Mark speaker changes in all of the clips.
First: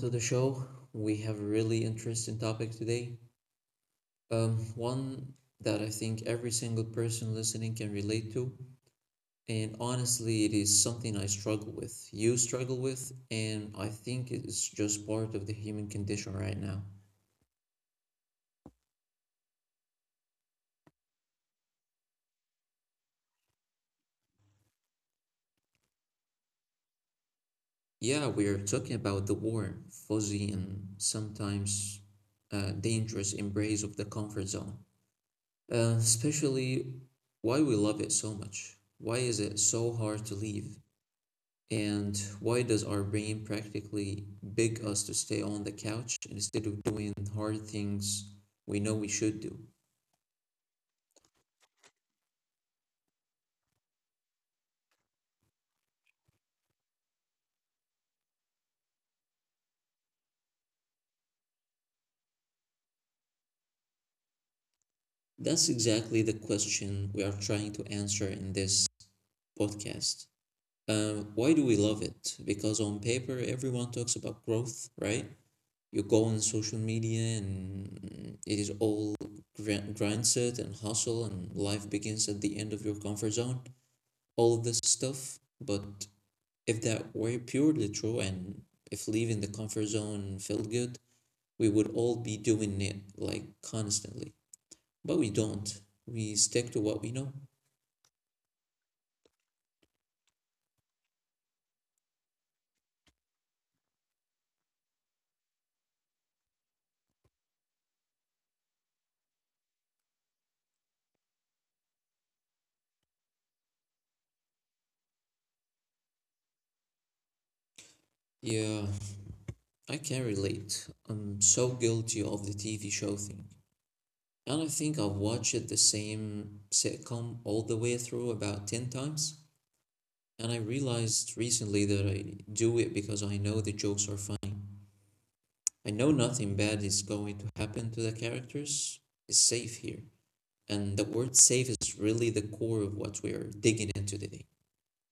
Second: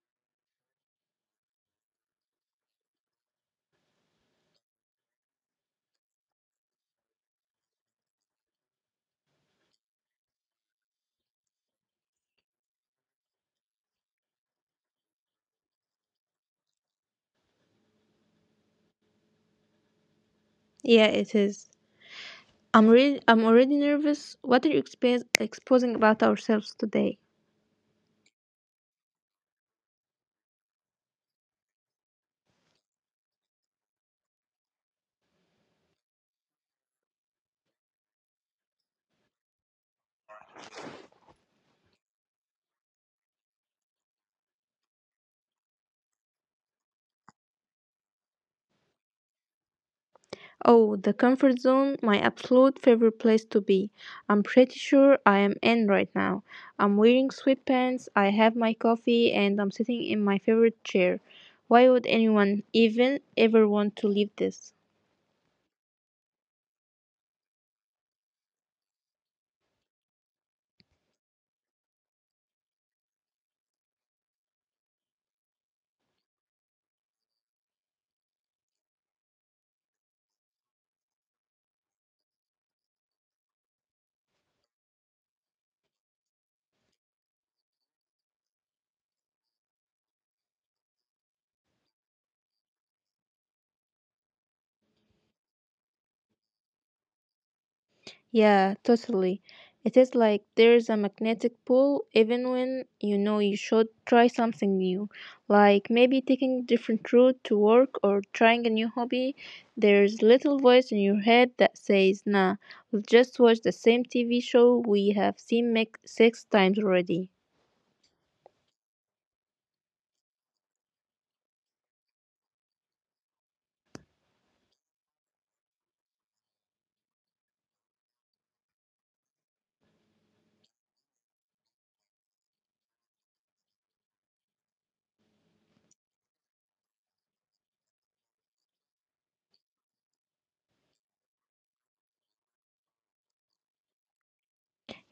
Speaker 1: to the show. We have a really interesting topic today. One that I think every single person listening can relate to. And honestly, it is something I struggle with, you struggle with, and I think it is just part of the human condition right now.
Speaker 2: Yeah, it is. I'm already nervous. What are you exposing about ourselves today?
Speaker 1: Yeah, we are talking about the warm, fuzzy, and sometimes dangerous embrace of the comfort zone. Especially why we love it so much. Why is it so hard to leave? And why does our brain practically beg us to stay on the couch instead of doing hard things we know we should do?
Speaker 2: Oh, the comfort zone, my absolute favorite place to be. I'm pretty sure I am in right now. I'm wearing sweatpants, I have my coffee, and I'm sitting in my favorite chair. Why would anyone even ever want to leave this?
Speaker 1: That's exactly the question we are trying to answer in this podcast. Why do we love it? Because on paper, everyone talks about growth, right? You go on social media and it is all grind set and hustle, and life begins at the end of your comfort zone. All of this stuff, but if that were purely true and if leaving the comfort zone felt good, we would all be doing it like constantly. But we don't. We stick to what we know.
Speaker 2: Yeah, totally. It is like there's a magnetic pull even when you know you should try something new. Like maybe taking a different route to work or trying a new hobby. There's little voice in your head that says, nah, we'll just watch the same TV show we have seen make six times already.
Speaker 1: Yeah, I can relate. I'm so guilty of the TV show thing. And I think I've watched the same sitcom all the way through about 10 times. And I realized recently that I do it because I know the jokes are funny. I know nothing bad is going to happen to the characters. It's safe here. And the word safe is really the core of what we are digging into today.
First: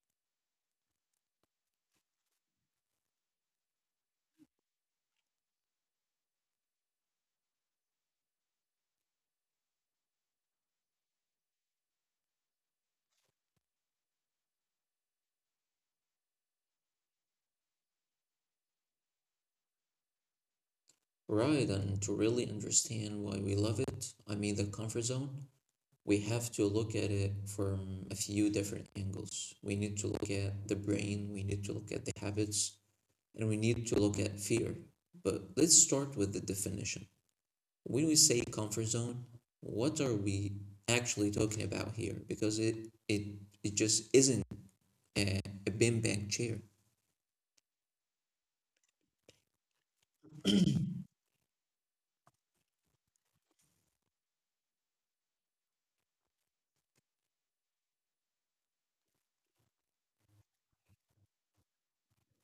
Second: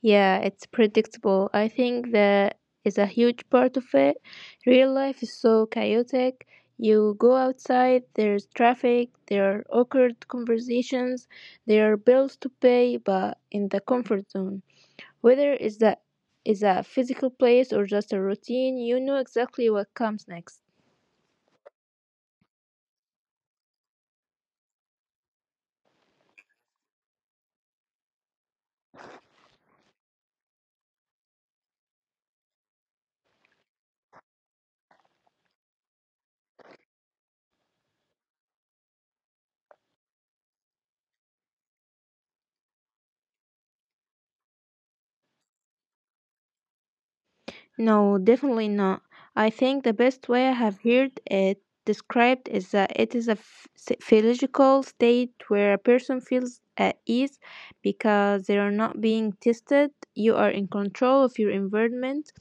Speaker 2: Yeah, it's predictable. I think that is a huge part of it. Real life is so chaotic. You go outside, there's traffic, there are awkward conversations, there are bills to pay, but in the comfort zone. Whether it's a physical place or just a routine, you know exactly what comes next.
Speaker 1: Right, and to really understand why we love it, I mean the comfort zone, we have to look at it from a few different angles. We need to look at the brain, we need to look at the habits, and we need to look at fear. But let's start with the definition. When we say comfort zone, what are we actually talking about here? Because it it just isn't a beanbag chair.
Speaker 2: No, definitely not. I think the best way I have heard it described is that it is a physiological state where a person feels at ease because they are not being tested. You are in control of your environment.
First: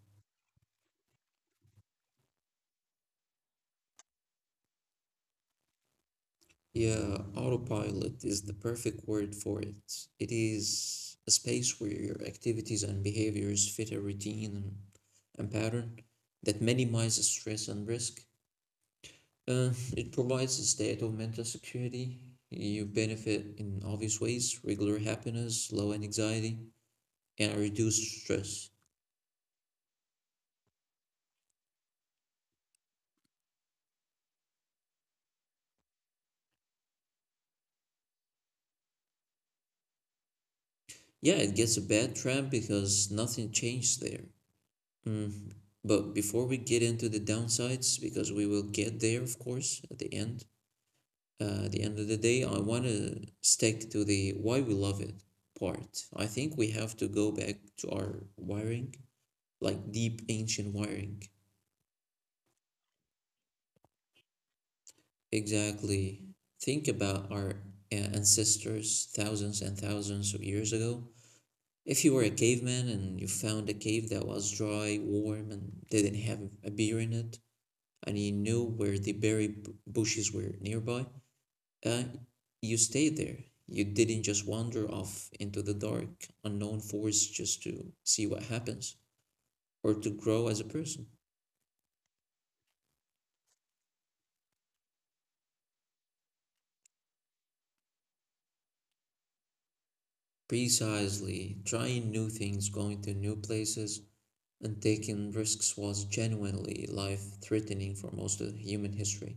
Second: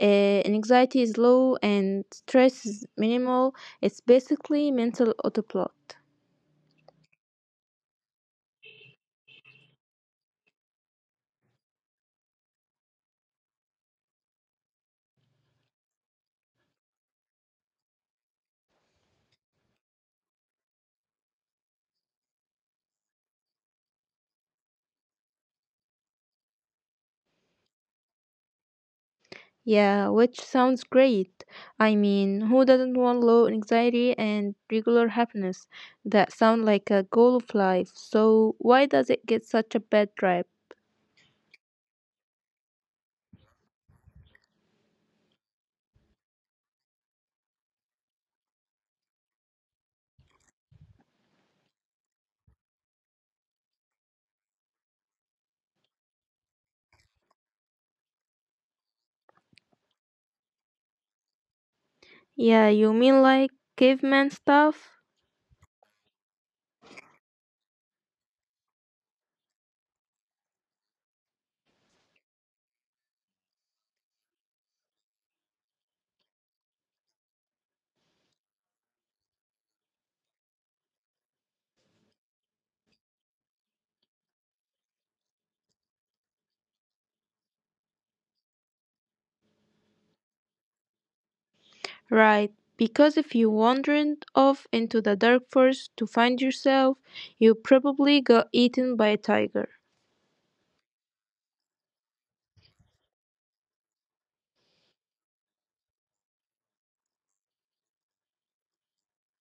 Speaker 2: Anxiety is low and stress is minimal. It's basically mental autopilot.
Speaker 1: Yeah, autopilot is the perfect word for it. It is a space where your activities and behaviors fit a routine and pattern that minimizes stress and risk. Uh, it provides a state of mental security. You benefit in obvious ways, regular happiness, low anxiety, and reduced stress.
Speaker 2: Yeah, which sounds great. I mean, who doesn't want low anxiety and regular happiness? That sound like a goal of life. So why does it get such a bad rap?
Speaker 1: Yeah, it gets a bad tramp because nothing changed there. Mm, but before we get into the downsides, because we will get there, of course, at the end of the day, I want to stick to the why we love it part. I think we have to go back to our wiring, like deep ancient wiring.
Speaker 2: Yeah, you mean like caveman stuff?
Speaker 1: Exactly. Think about our ancestors thousands and thousands of years ago. If you were a caveman and you found a cave that was dry, warm, and didn't have a beer in it, and you knew where the berry bushes were nearby, Uh, you stayed there. You didn't just wander off into the dark, unknown forest just to see what happens or to grow as a person.
Speaker 2: Right. Because if you wandered off into the dark forest to find yourself, you probably got eaten by a tiger.
Speaker 1: Precisely, trying new things, going to new places, and taking risks was genuinely life threatening for most of human history.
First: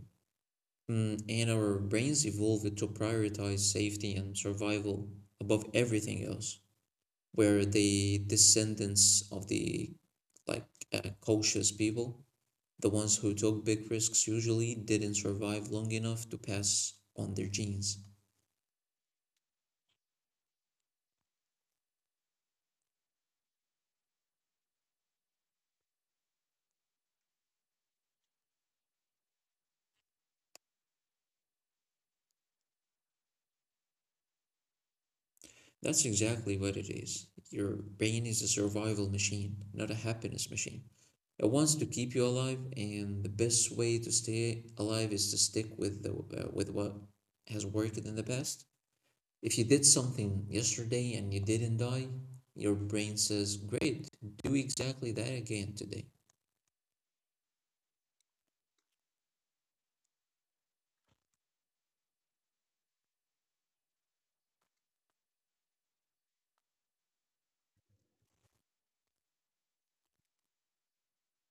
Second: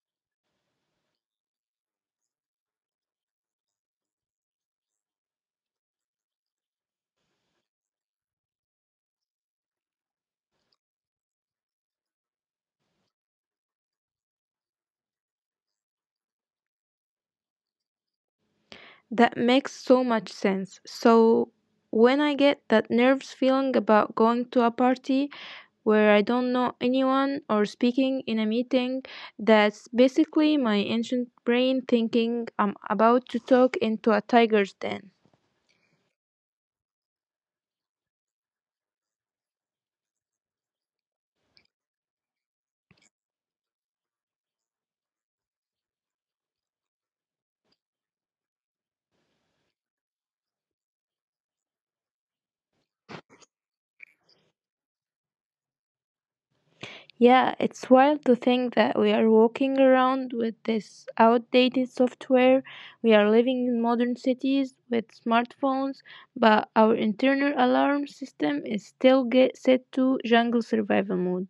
Speaker 1: And our brains evolved to prioritize safety and survival above everything else. We're the descendants of the like cautious people. The ones who took big risks usually didn't survive long enough to pass on their genes.
Speaker 2: That makes so much sense. So when I get that nerves feeling about going to a party, where I don't know anyone or speaking in a meeting that's basically my ancient brain thinking I'm about to talk into a tiger's den.
Speaker 1: That's exactly what it is. Your brain is a survival machine, not a happiness machine. It wants to keep you alive, and the best way to stay alive is to stick with the with what has worked in the past. If you did something yesterday and you didn't die, your brain says, "Great, do exactly that again today."
Speaker 2: Yeah, it's wild to think that we are walking around with this outdated software. We are living in modern cities with smartphones, but our internal alarm system is still get set to jungle survival mode.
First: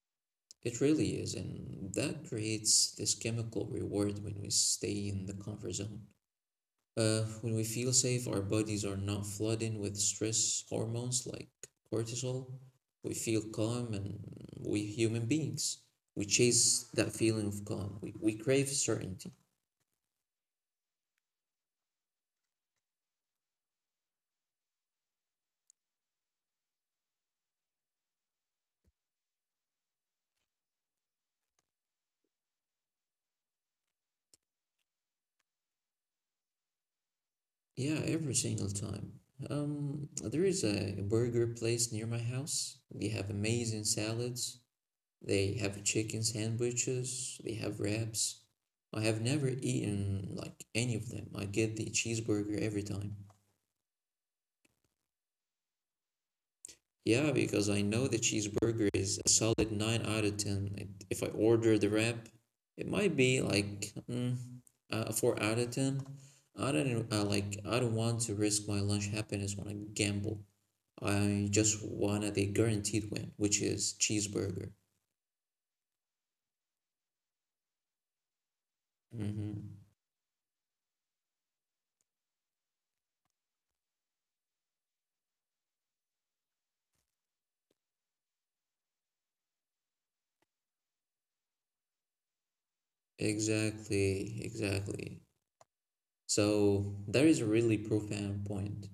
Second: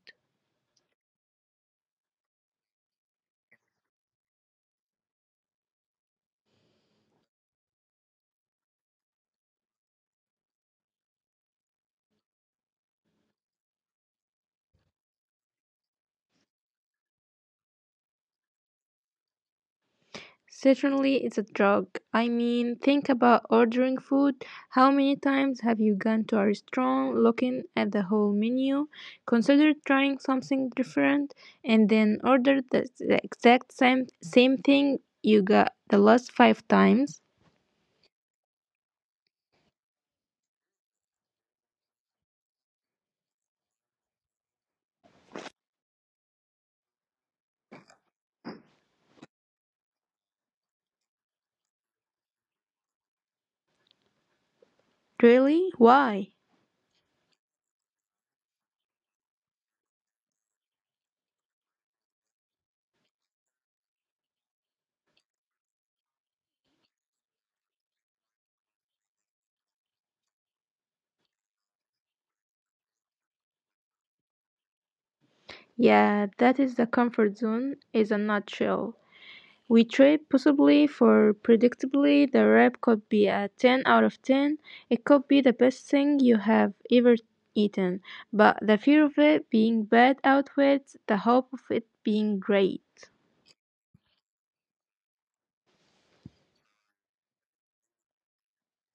Speaker 1: It really is, and that creates this chemical reward when we stay in the comfort zone. When we feel safe, our bodies are not flooding with stress hormones like cortisol. We feel calm, and we human beings, we chase that feeling of calm. We crave certainty.
Speaker 2: Certainly, it's a drug. I mean, think about ordering food. How many times have you gone to a restaurant looking at the whole menu, considered trying something different, and then ordered the exact same thing you got the last five times?
Speaker 1: Yeah, every single time. There is a burger place near my house. They have amazing salads. They have chicken sandwiches, they have wraps. I have never eaten like any of them. I get the cheeseburger every time.
Speaker 2: Really? Why?
Speaker 1: Yeah, because I know the cheeseburger is a solid 9 out of 10. If I order the wrap, it might be like a 4 out of 10. I don't want to risk my lunch happiness when I gamble. I just wanted a guaranteed win, which is cheeseburger.
Speaker 2: Yeah, that is the comfort zone, is a nutshell. We
Speaker 1: Hmm.
Speaker 2: trade possibly for predictably the wrap could be a 10 out of 10. It could be the best thing you have ever eaten, but the fear of it being bad outweighs the hope of it being great.
Speaker 1: Exactly, exactly. So that is a really profound point.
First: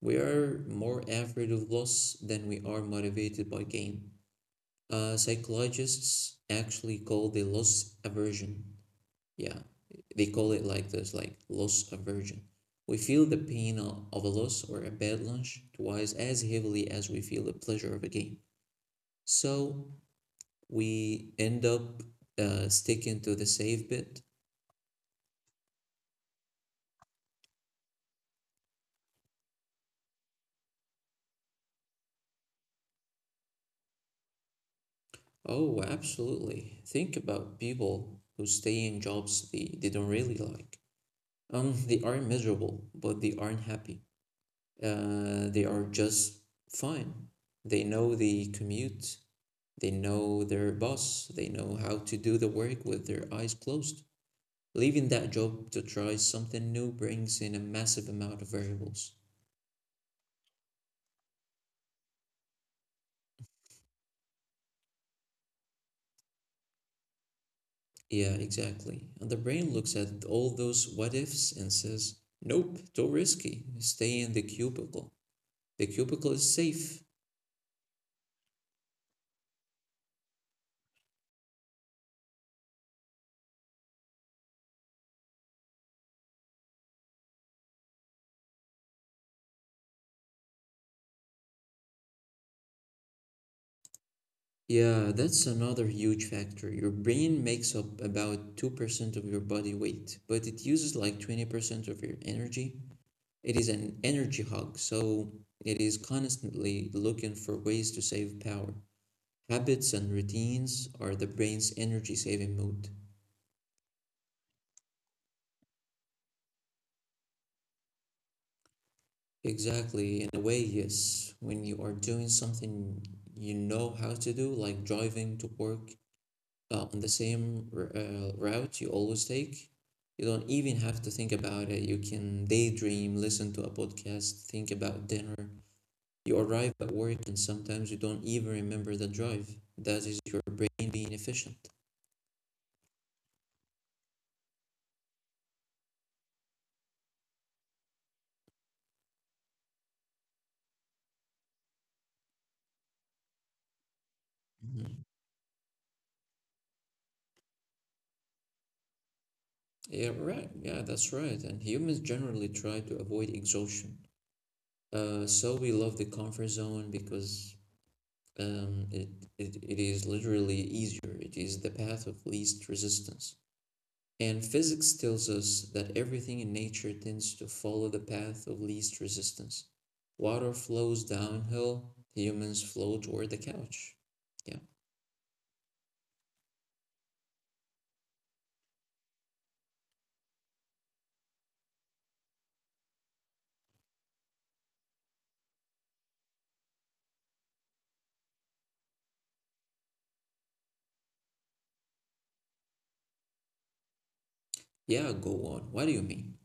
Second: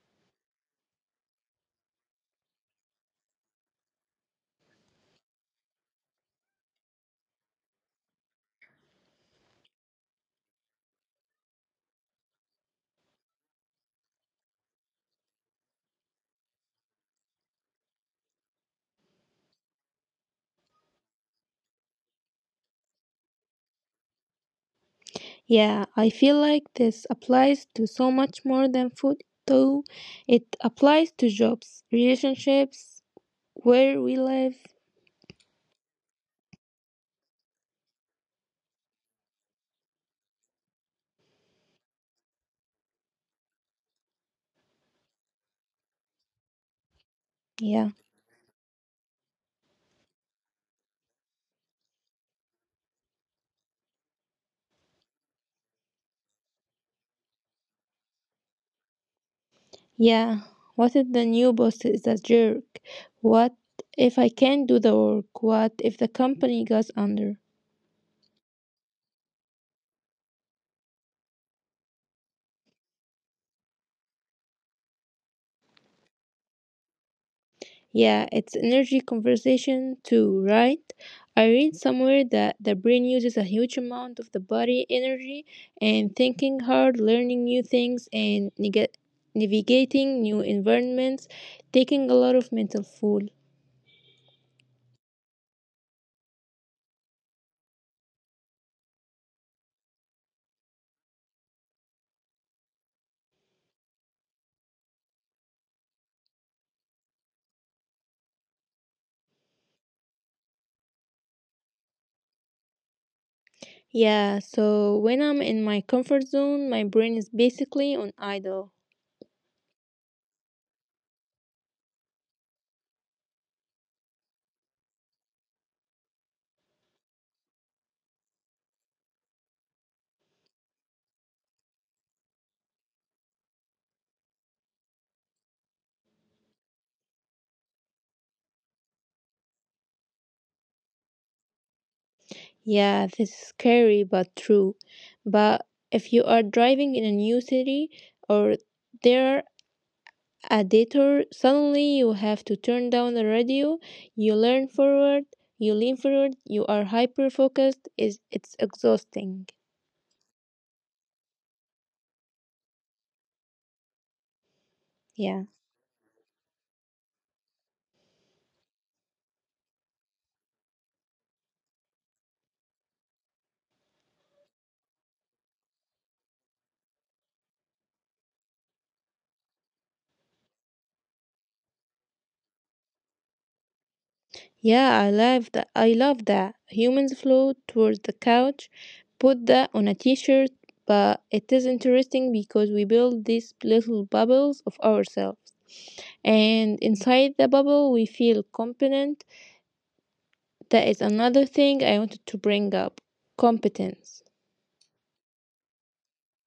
Speaker 1: We are more afraid of loss than we are motivated by gain. Psychologists actually call the loss aversion. Yeah, they call it like this, like loss aversion. We feel the pain of a loss or a bad lunch twice as heavily as we feel the pleasure of a gain. So we end up sticking to the safe bit.
Speaker 2: Yeah, I feel like this applies to so much more than food, though. It applies to jobs, relationships, where we live.
Speaker 1: Oh, absolutely. Think about people who stay in jobs they don't really like. They aren't miserable, but they aren't happy. They are just fine. They
Speaker 2: Yeah.
Speaker 1: know the commute, they know their boss, they know how to do the work with their eyes closed. Leaving that job to try something new brings in a massive amount of variables.
Speaker 2: Yeah. What if the new boss is a jerk? What if I can't do the work? What if the company goes under?
Speaker 1: Yeah, exactly. And the brain looks at all those what ifs and says, nope, too risky. Stay in the cubicle. The cubicle is safe.
Speaker 2: Yeah, it's energy conversation too, right? I read somewhere that the brain uses a huge amount of the body energy and thinking hard, learning new things, and navigating new environments, taking a lot of mental fuel.
Speaker 1: Yeah, that's another huge factor. Your brain makes up about 2% of your body weight, but it uses like 20% of your energy. It is an energy hog, so it is constantly looking for ways to save power. Habits and routines are the brain's energy saving mode.
Speaker 2: Yeah, so when I'm in my comfort zone, my brain is basically on idle.
Speaker 1: Exactly, in a way, yes. When you are doing something you know how to do, like driving to work, on the same route you always take. You don't even have to think about it. You can daydream, listen to a podcast, think about dinner. You arrive at work and sometimes you don't even remember the drive. That is your brain being efficient.
Speaker 2: Yeah, this is scary but true. But if you are driving in a new city or there a detour, suddenly you have to turn down the radio, you learn
Speaker 1: Mhm.
Speaker 2: forward, you lean forward, you are hyper focused, is it's exhausting.
Speaker 1: Yeah, right. Yeah, that's right. And humans generally try to avoid exhaustion. Uh,
Speaker 2: Yeah.
Speaker 1: so we love the comfort zone because um, it, it is literally easier. It is the path of least resistance. And physics tells us that everything in nature tends to follow the path of least resistance. Water flows downhill, humans flow toward the couch. Yeah.
Speaker 2: Yeah, I love that. I love that. Humans flow towards the couch. Put that on a t-shirt, but it is interesting because we build these little bubbles of ourselves. And inside the bubble, we feel competent. That is another thing I wanted to bring up. Competence.
Speaker 1: Yeah, go on. What do you mean?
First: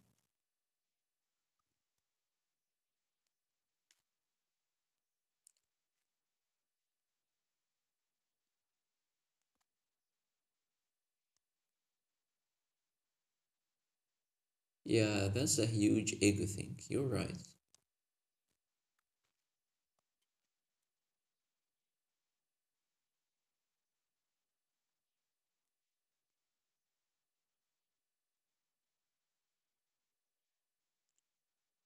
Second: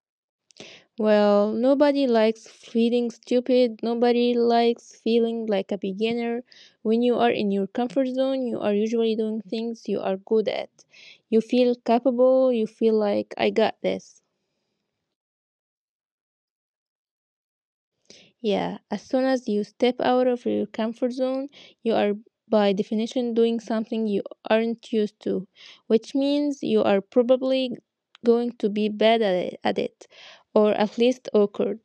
Speaker 2: Well, nobody likes feeling stupid. Nobody likes feeling like a beginner. When you are in your comfort zone, you are usually doing things you are good at. You feel capable. You feel like, I got this.
Speaker 1: Yeah, that's a huge ego thing. You're right.
Speaker 2: Yeah, as soon as you step out of your comfort zone, you are by definition doing something you aren't used to, which means you are probably going to be bad at it or at least awkward.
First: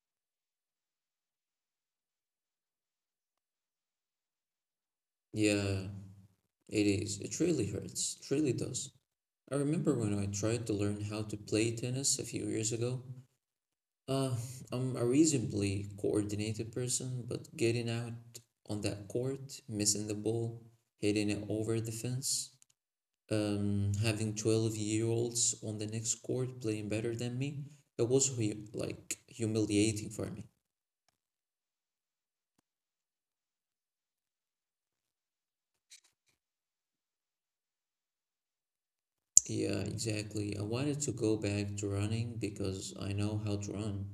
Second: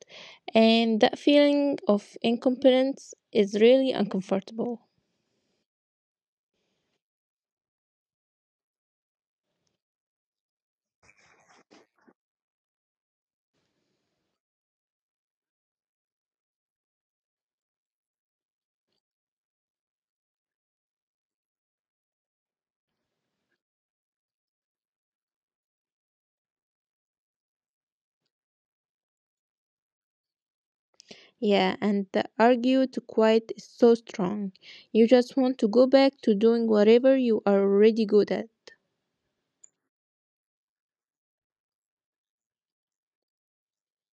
Speaker 2: And that feeling of incompetence is really uncomfortable.
Speaker 1: Yeah, it is. It really hurts. It really does. I remember when I tried to learn how to play tennis a few years ago. Uh, I'm a reasonably coordinated person, but getting out on that court, missing the ball, hitting it over the fence, having 12-year-olds on the next court playing better than me, that was humiliating for me.
Speaker 2: Yeah, and the argue to quiet is so strong. You just want to go back to doing whatever you are already good at.
Speaker 1: Yeah, exactly. I wanted to go back to running because I know how to run.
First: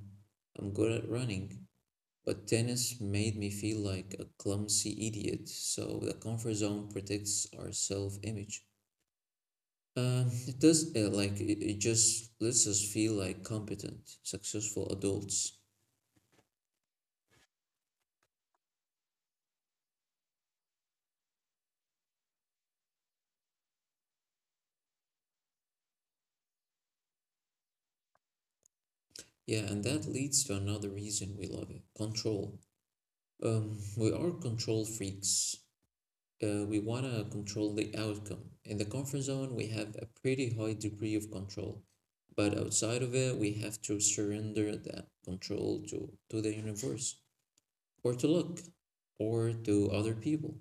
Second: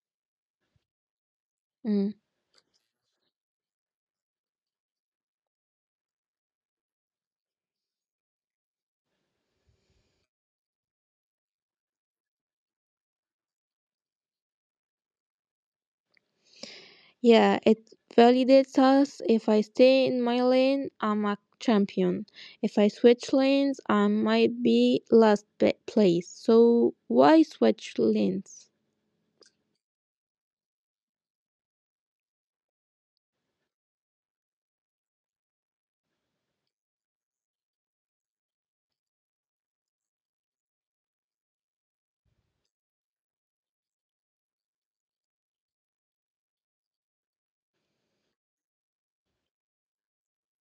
Speaker 1: I'm good at running,
Speaker 2: Mm.
Speaker 1: but tennis made me feel like a clumsy idiot, so the comfort zone protects our self image. It just lets us feel like competent, successful adults.
Speaker 2: Yeah, it validates us. If I stay in my lane, I'm a champion. If I switch lanes, I might be last place. So why switch lanes?
Speaker 1: Yeah, and that leads to another reason we love it, control. We are control freaks. We wanna control the outcome. In the comfort zone, we have a pretty high degree of control, but outside of it, we have to surrender that control to the universe, or to luck, or to other people,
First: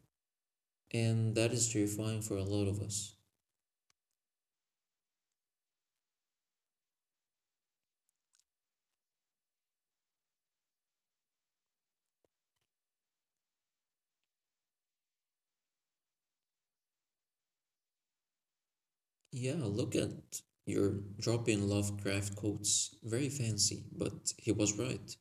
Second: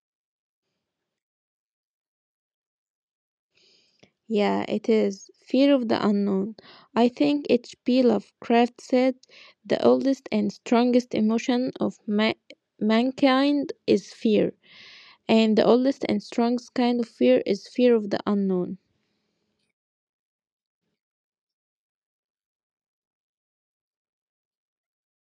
Speaker 1: and that is terrifying for a lot of us.
Speaker 2: Yeah, it is. Fear of the unknown. I think H.P. Lovecraft said the oldest and strongest emotion of mankind is fear, and the oldest and strongest kind of fear is fear of the unknown.
Speaker 1: Yeah, look at you're dropping Lovecraft quotes. Very fancy, but he was right.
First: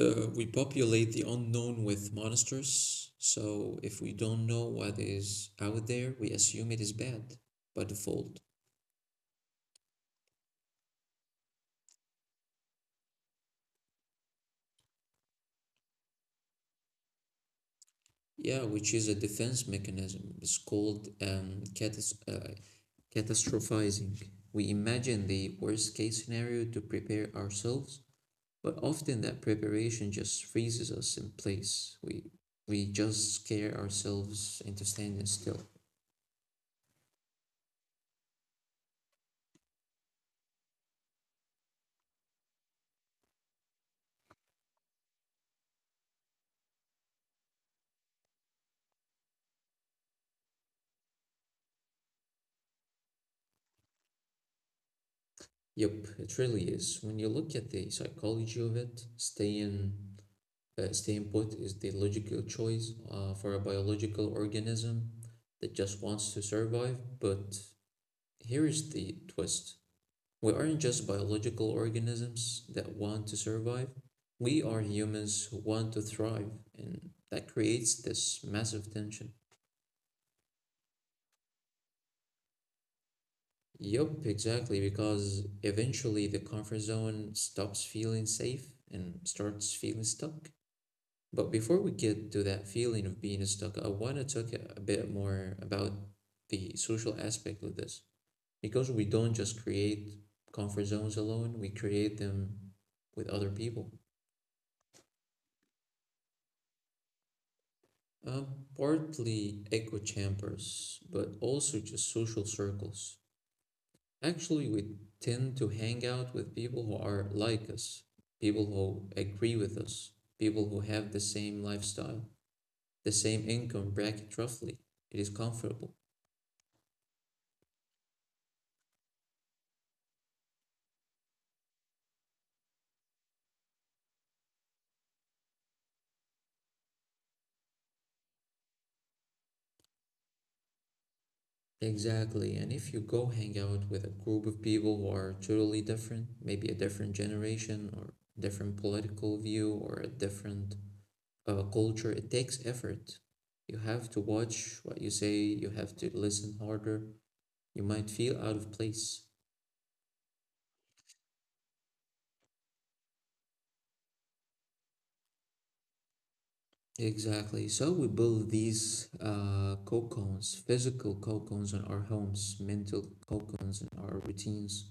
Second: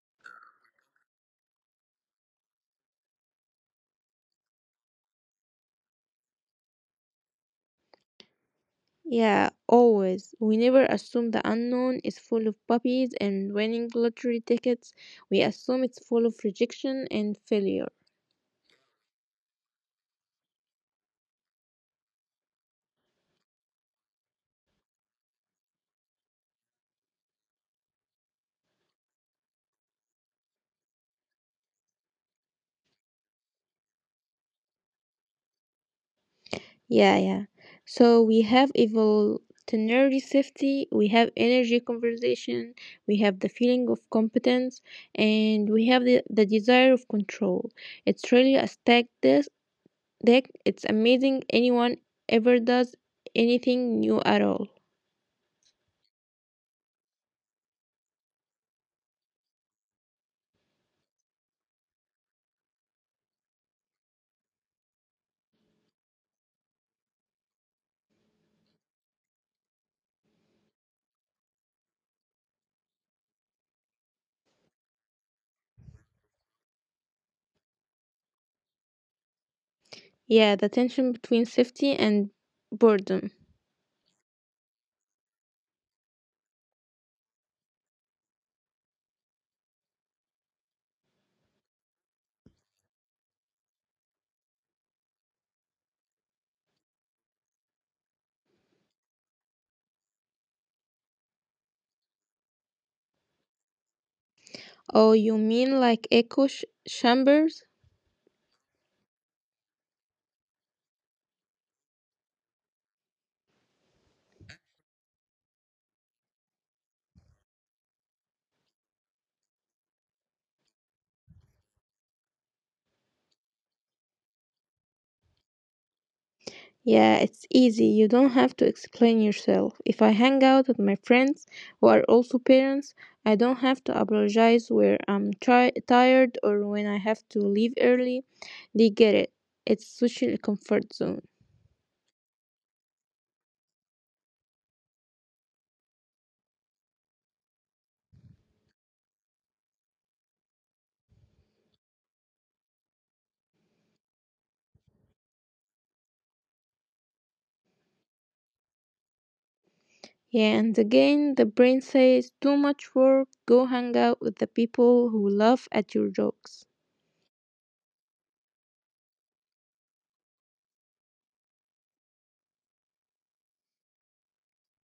Speaker 1: We populate the unknown with monsters, so if we don't know what is out there, we assume it is bad by default.
Speaker 2: Yeah, always. We never assume the unknown is full of puppies and winning lottery tickets. We assume it's full of rejection and failure.
Speaker 1: Yeah, which is a defense mechanism. It's called catastrophizing. We imagine the worst case scenario to prepare ourselves. But often that preparation just freezes us in place. We just scare ourselves into standing still.
Speaker 2: Yeah, yeah. So we have evolutionary safety, we have energy conversation, we have the feeling of competence, and we have the desire of control. It's really a stack this deck. It's amazing anyone ever does anything new at all.
Speaker 1: Yep, it really is. When you look at the psychology of it, staying put is the logical choice for a biological organism that just wants to survive. But here is the twist: we aren't just biological organisms that want to survive. We are humans who want to thrive, and that creates this massive tension.
Speaker 2: Yeah, the tension between safety and boredom.
Speaker 1: Yup, exactly, because eventually the comfort zone stops feeling safe and starts feeling stuck. But before we get to that feeling of being stuck, I want to talk a bit more about the social aspect of this. Because we don't just create comfort zones alone, we create them with other people.
Speaker 2: Oh, you mean like echo chambers?
Speaker 1: Uh, partly echo chambers, but also just social circles. Actually, we tend to hang out with people who are like us, people who agree with us, people who have the same lifestyle, the same income bracket roughly. It is comfortable.
Speaker 2: Yeah, it's easy. You don't have to explain yourself. If I hang out with my friends who are also parents, I don't have to apologize where I'm tired or when I have to leave early. They get it. It's social comfort zone.
Speaker 1: Exactly. And if you go hang out with a group of people who are totally different, maybe a different generation or different political view or a different culture, it takes effort. You have to watch what you say, you have to listen harder, you might feel out of place.
Speaker 2: Yeah, and again, the brain says too much work, go hang out with the people who laugh at your jokes.
Speaker 1: Exactly. So we build these cocons, physical cocons in our homes, mental cocons in our routines,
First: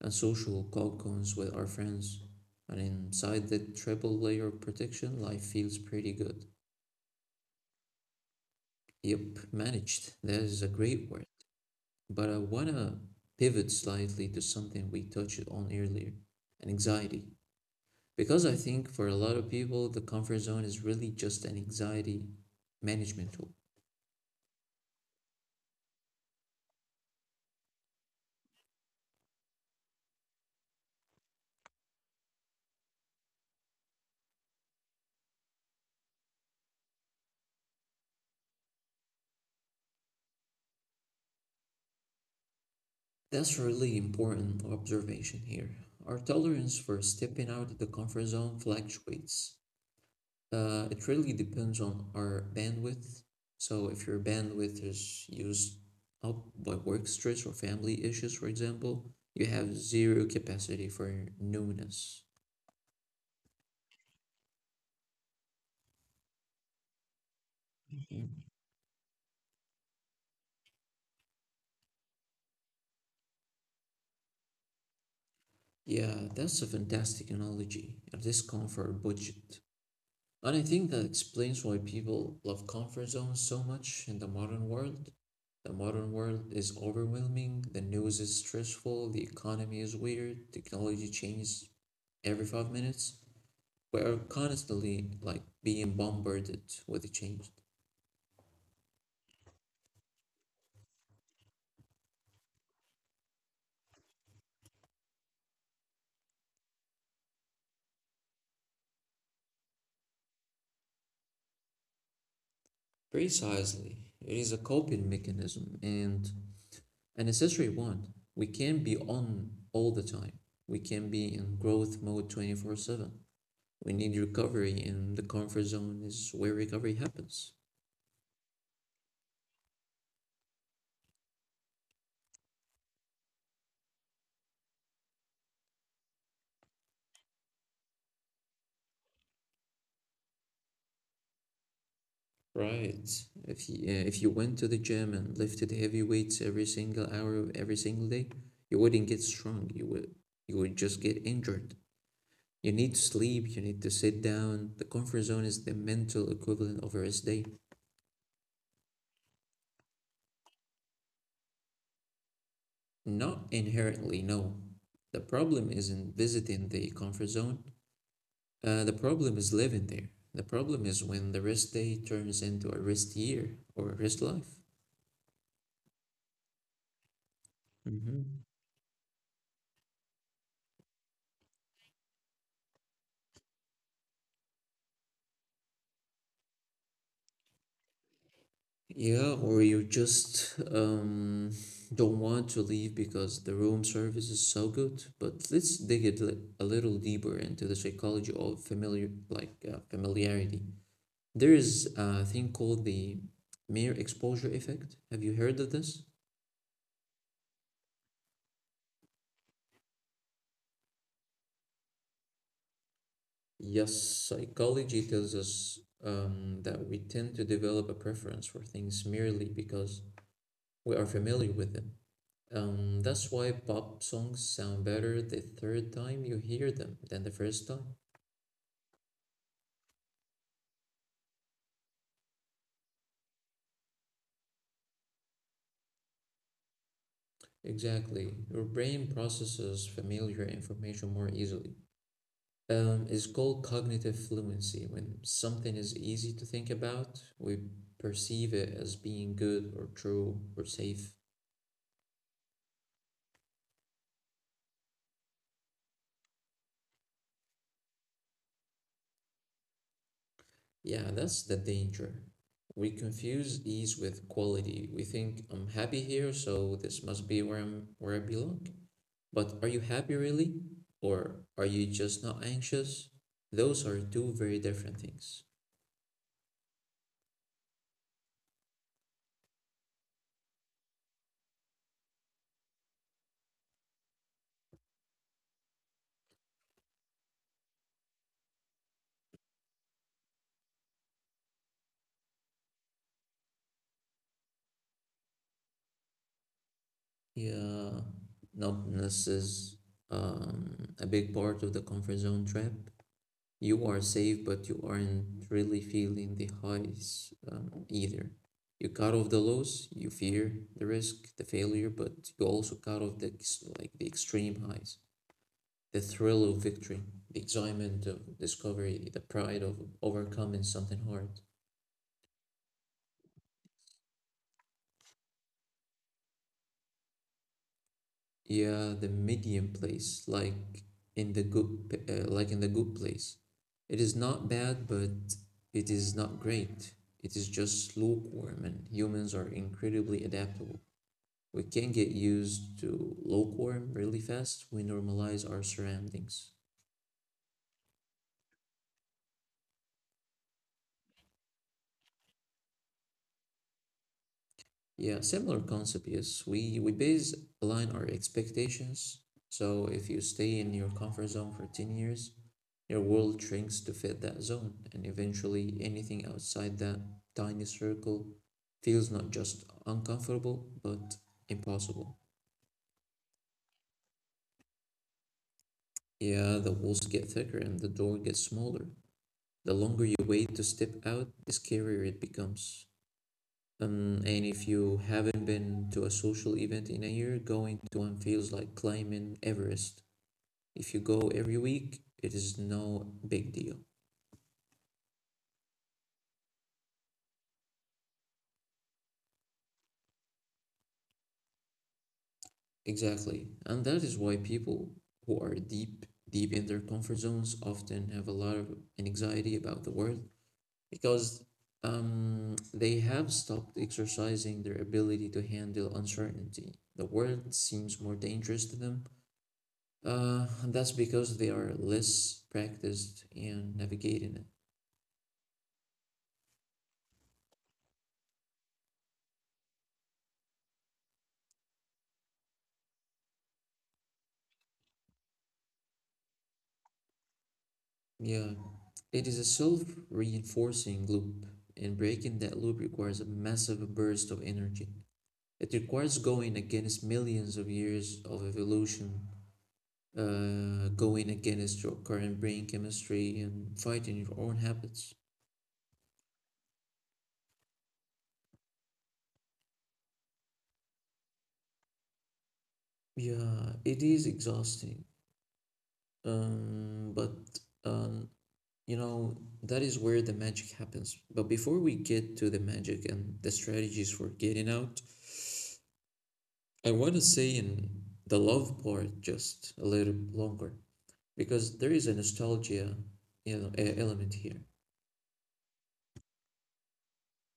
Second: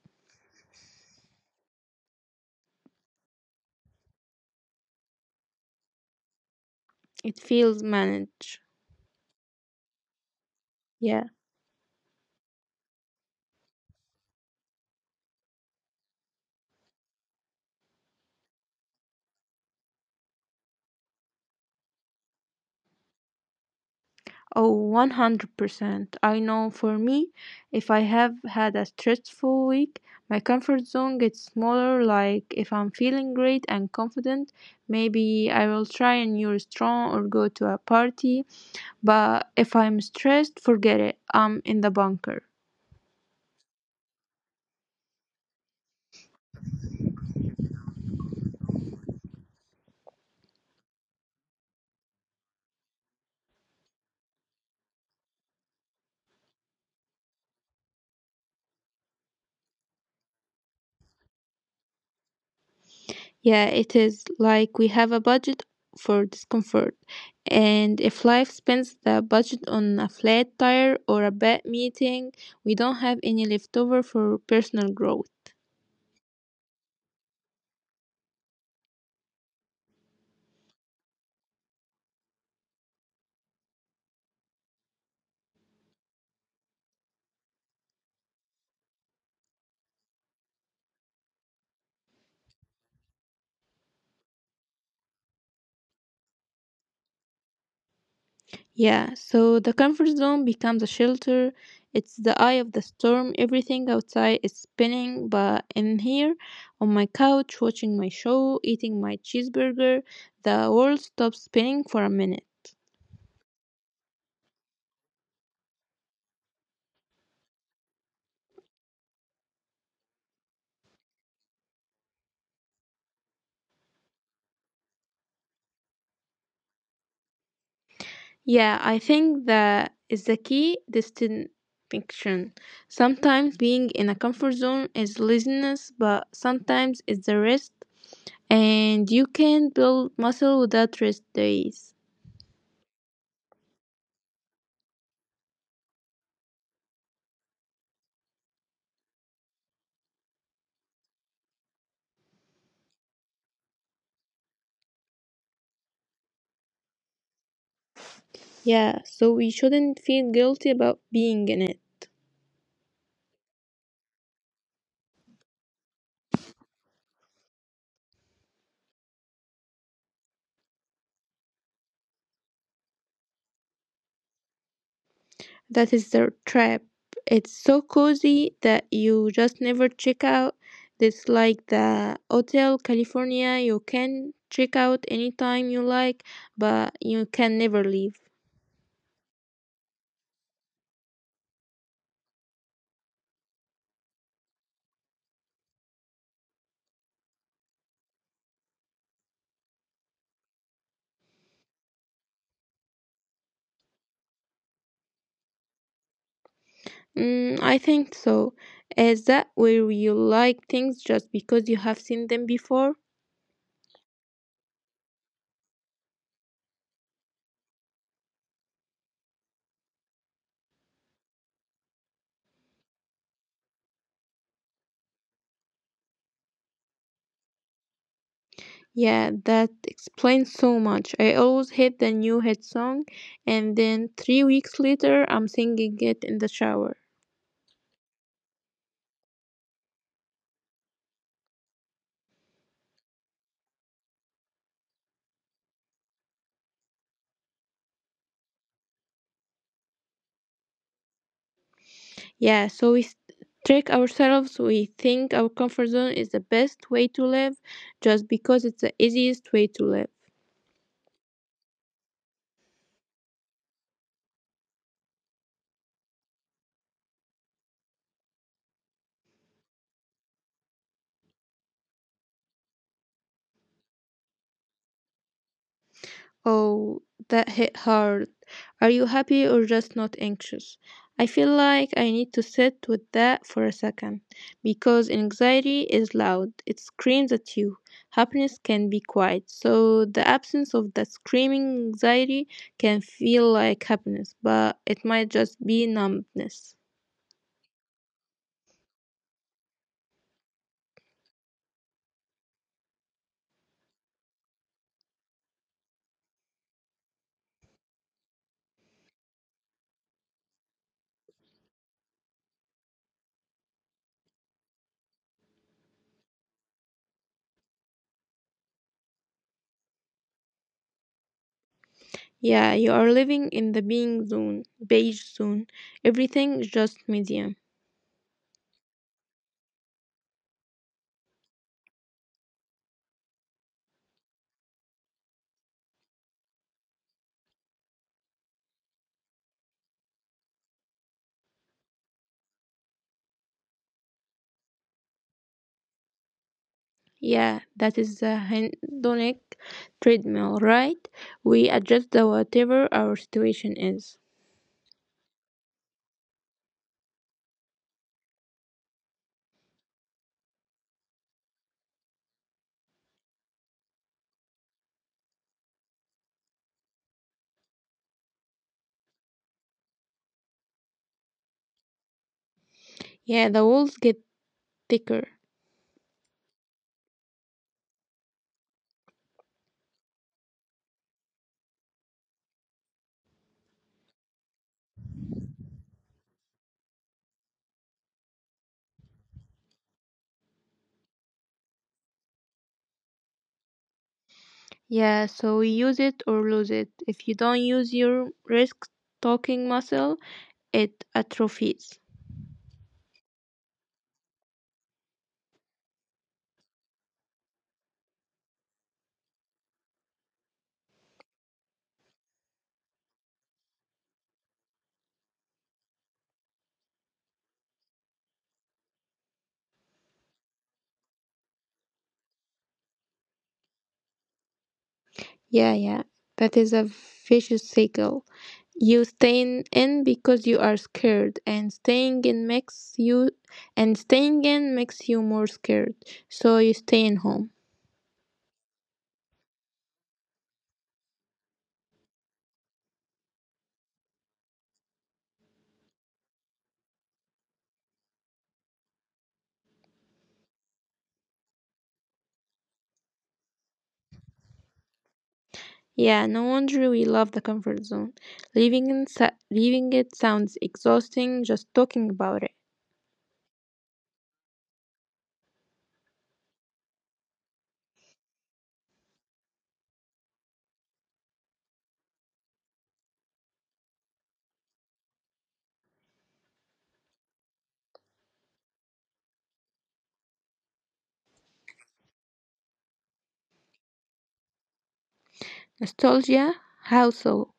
Speaker 1: and social cocons with our friends. And inside that triple layer of protection, life feels pretty good.
Speaker 2: It feels managed.
Speaker 1: Yep, managed. That is a great
Speaker 2: Yeah.
Speaker 1: word. But I wanna pivot slightly to something we touched on earlier, an anxiety. Because I think for a lot of people, the comfort zone is really just an anxiety management tool.
Speaker 2: Oh, 100%. I know for me, if I have had a stressful week, my comfort zone gets smaller. Like if I'm feeling great and confident, maybe I will try a new restaurant or go to a party. But if I'm stressed, forget it. I'm in the bunker.
Speaker 1: That's a really important observation here. Our tolerance for stepping out of the comfort zone fluctuates. It really depends on our bandwidth. So, if your bandwidth is used up by work stress or family issues, for example, you have zero capacity for newness.
Speaker 2: Yeah, it is like we have a budget for discomfort. And if
Speaker 1: Mhm.
Speaker 2: life spends the budget on a flat tire or a bad meeting, we don't have any leftover for personal growth.
Speaker 1: Yeah, that's a fantastic analogy, a discomfort budget. And I think that explains why people love comfort zones so much in the modern world. The modern world is overwhelming, the news is stressful, the economy is weird, technology changes every 5 minutes. We are constantly like being bombarded with change.
Speaker 2: Yeah, so the comfort zone becomes a shelter. It's the eye of the storm. Everything outside is spinning, but in here, on my couch, watching my show, eating my cheeseburger, the world stops spinning for a minute.
Speaker 1: Precisely. It is a coping mechanism and a necessary one. We can't be on all the time. We can't be in growth mode 24/7. We need recovery, and the comfort zone is where recovery happens.
Speaker 2: Yeah, I think that is the key distinction. Sometimes being in a comfort zone is laziness, but sometimes it's the rest, and you can build muscle without rest days.
Speaker 1: Right. If you went to the gym and lifted heavy weights every single hour of every single day, you wouldn't get strong. You would just get injured. You need to sleep, you need to sit down. The comfort zone is the mental equivalent of a rest day.
Speaker 2: Yeah, so we shouldn't feel guilty about being in it.
Speaker 1: Not inherently, no. The problem isn't visiting the comfort zone. The problem is living there. The problem is when the rest day turns into a rest year or a rest life.
Speaker 2: That is the trap. It's so
Speaker 1: Hmm.
Speaker 2: cozy that you just never check out. It's like the Hotel California. You can check out anytime you like, but you can never leave.
Speaker 1: Yeah, or you just don't want to leave because the room service is so good. But let's dig a little deeper into the psychology of familiar, like familiarity. There is a thing called the mere exposure effect. Have you heard of this?
Speaker 2: Mm, I think so. Is that where you like things just because you have seen them before?
Speaker 1: Yes, psychology tells us that we tend to develop a preference for things merely because we are familiar with them. That's why pop songs sound better the third time you hear them than the first time.
Speaker 2: Yeah, that explains so much. I always hate the new hit song, and then 3 weeks later, I'm singing it in the shower.
Speaker 1: Exactly. Your brain processes familiar information more easily. It's called cognitive fluency. When something is easy to think about, we perceive it as being good or true or safe.
Speaker 2: Yeah, so we trick ourselves. We think our comfort zone is the best way to live just because it's the easiest way to live.
Speaker 1: Yeah, that's the danger. We confuse ease with quality. We think I'm happy here, so this must be where I'm where I belong. But are you happy really? Or are you just not anxious? Those are two very different things.
Speaker 2: Oh, that hit hard. Are you happy or just not anxious? I feel like I need to sit with that for a second because anxiety is loud. It screams at you. Happiness can be quiet. So the absence of that screaming anxiety can feel like happiness, but it might just be numbness.
Speaker 1: Yeah, numbness is a big part of the comfort zone trap. You are safe, but you aren't really feeling the highs either. You cut off the lows, you fear the risk, the failure, but you also cut off the like the extreme highs, the thrill of victory, the excitement of discovery, the pride of overcoming something hard.
Speaker 2: Yeah, you are living in the beige zone. Everything is just medium.
Speaker 1: Yeah, the medium place, like in like in the good place. It is not bad, but it is not great. It is just lukewarm, and humans are incredibly adaptable. We can get used to lukewarm really fast. We normalize our surroundings.
Speaker 2: Yeah, that is the hedonic treadmill, right? We adjust the whatever our situation is.
Speaker 1: Yeah, similar concept. Yes, we base align our expectations. So if you stay in your comfort zone for 10 years, your world shrinks to fit that zone, and eventually anything outside that tiny circle feels not just uncomfortable, but impossible.
Speaker 2: Yeah, the walls get thicker.
Speaker 1: Yeah, the walls get thicker and the door gets smaller. The longer you wait to step out, the scarier it becomes. And if you haven't been to a social event in a year, going to one feels like climbing Everest. If you go every week, it is no big deal.
Speaker 2: Yeah, so we use it or lose it. If you don't use your risk talking muscle, it atrophies.
Speaker 1: Exactly. And that is why people who are deep, deep in their comfort zones often have a lot of anxiety about the world because they have stopped exercising their ability to handle uncertainty. The world seems more dangerous to them. And that's because they are less practiced in navigating it.
Speaker 2: Yeah, yeah, that is a vicious cycle. You staying in because you are scared, and staying in makes you more scared. So you stay in home.
Speaker 1: Yeah. It is a self-reinforcing loop, and breaking that loop requires a massive burst of energy. It requires going against millions of years of evolution, going against your current brain chemistry, and fighting your own habits.
Speaker 2: Yeah, no wonder we love the comfort zone. Leaving it sounds exhausting just talking about it.
Speaker 1: Yeah, it is exhausting. But um, you know, that is where the magic happens. But before we get to the magic and the strategies for getting out, I want to say in the love part just a little longer because there is a nostalgia, you know, element here.
Speaker 2: Nostalgia? How so?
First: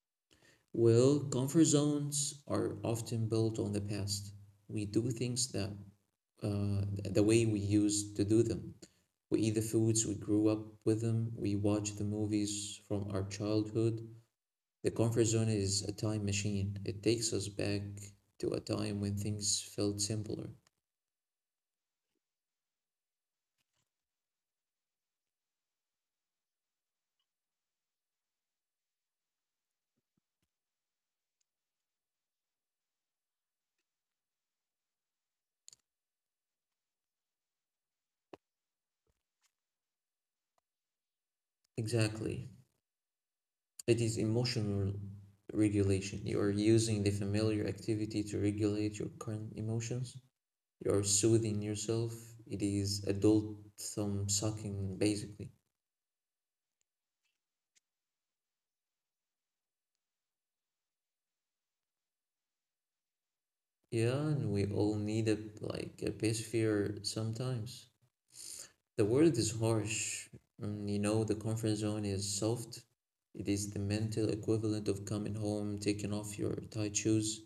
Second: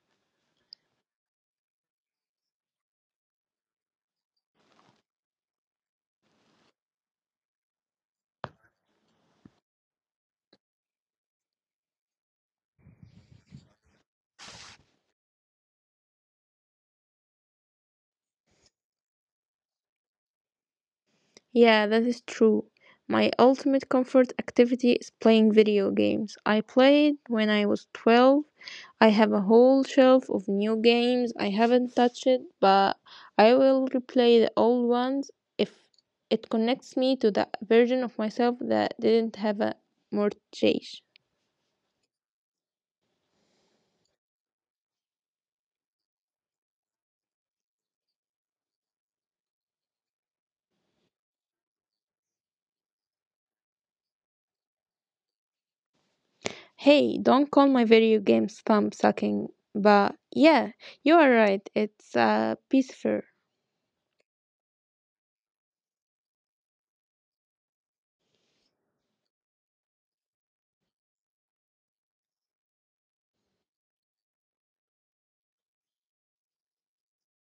Speaker 1: Well, comfort zones are often built on the past. We do things that the way we used to do them. We eat the foods, we grew up with them, we watch the movies from our childhood. The comfort zone is a time machine. It takes us back to a time when things felt simpler.
Speaker 2: Yeah, that is true. My ultimate comfort activity is playing video games. I played when I was 12. I have a whole shelf of new games. I haven't touched it, but I will replay the old ones if it connects me to the version of myself that didn't have a mortgage.
Speaker 1: Exactly. It is emotional regulation. You are using the familiar activity to regulate your current emotions. You're soothing yourself. It is adult thumb sucking, basically.
Speaker 2: Hey, don't call my video games thumb sucking, but yeah, you are right. It's peaceful.
Speaker 1: Yeah, and we all need a like a pacifier sometimes. The world is harsh, and you know, the comfort zone is soft. It is the mental equivalent of coming home, taking off your tight shoes,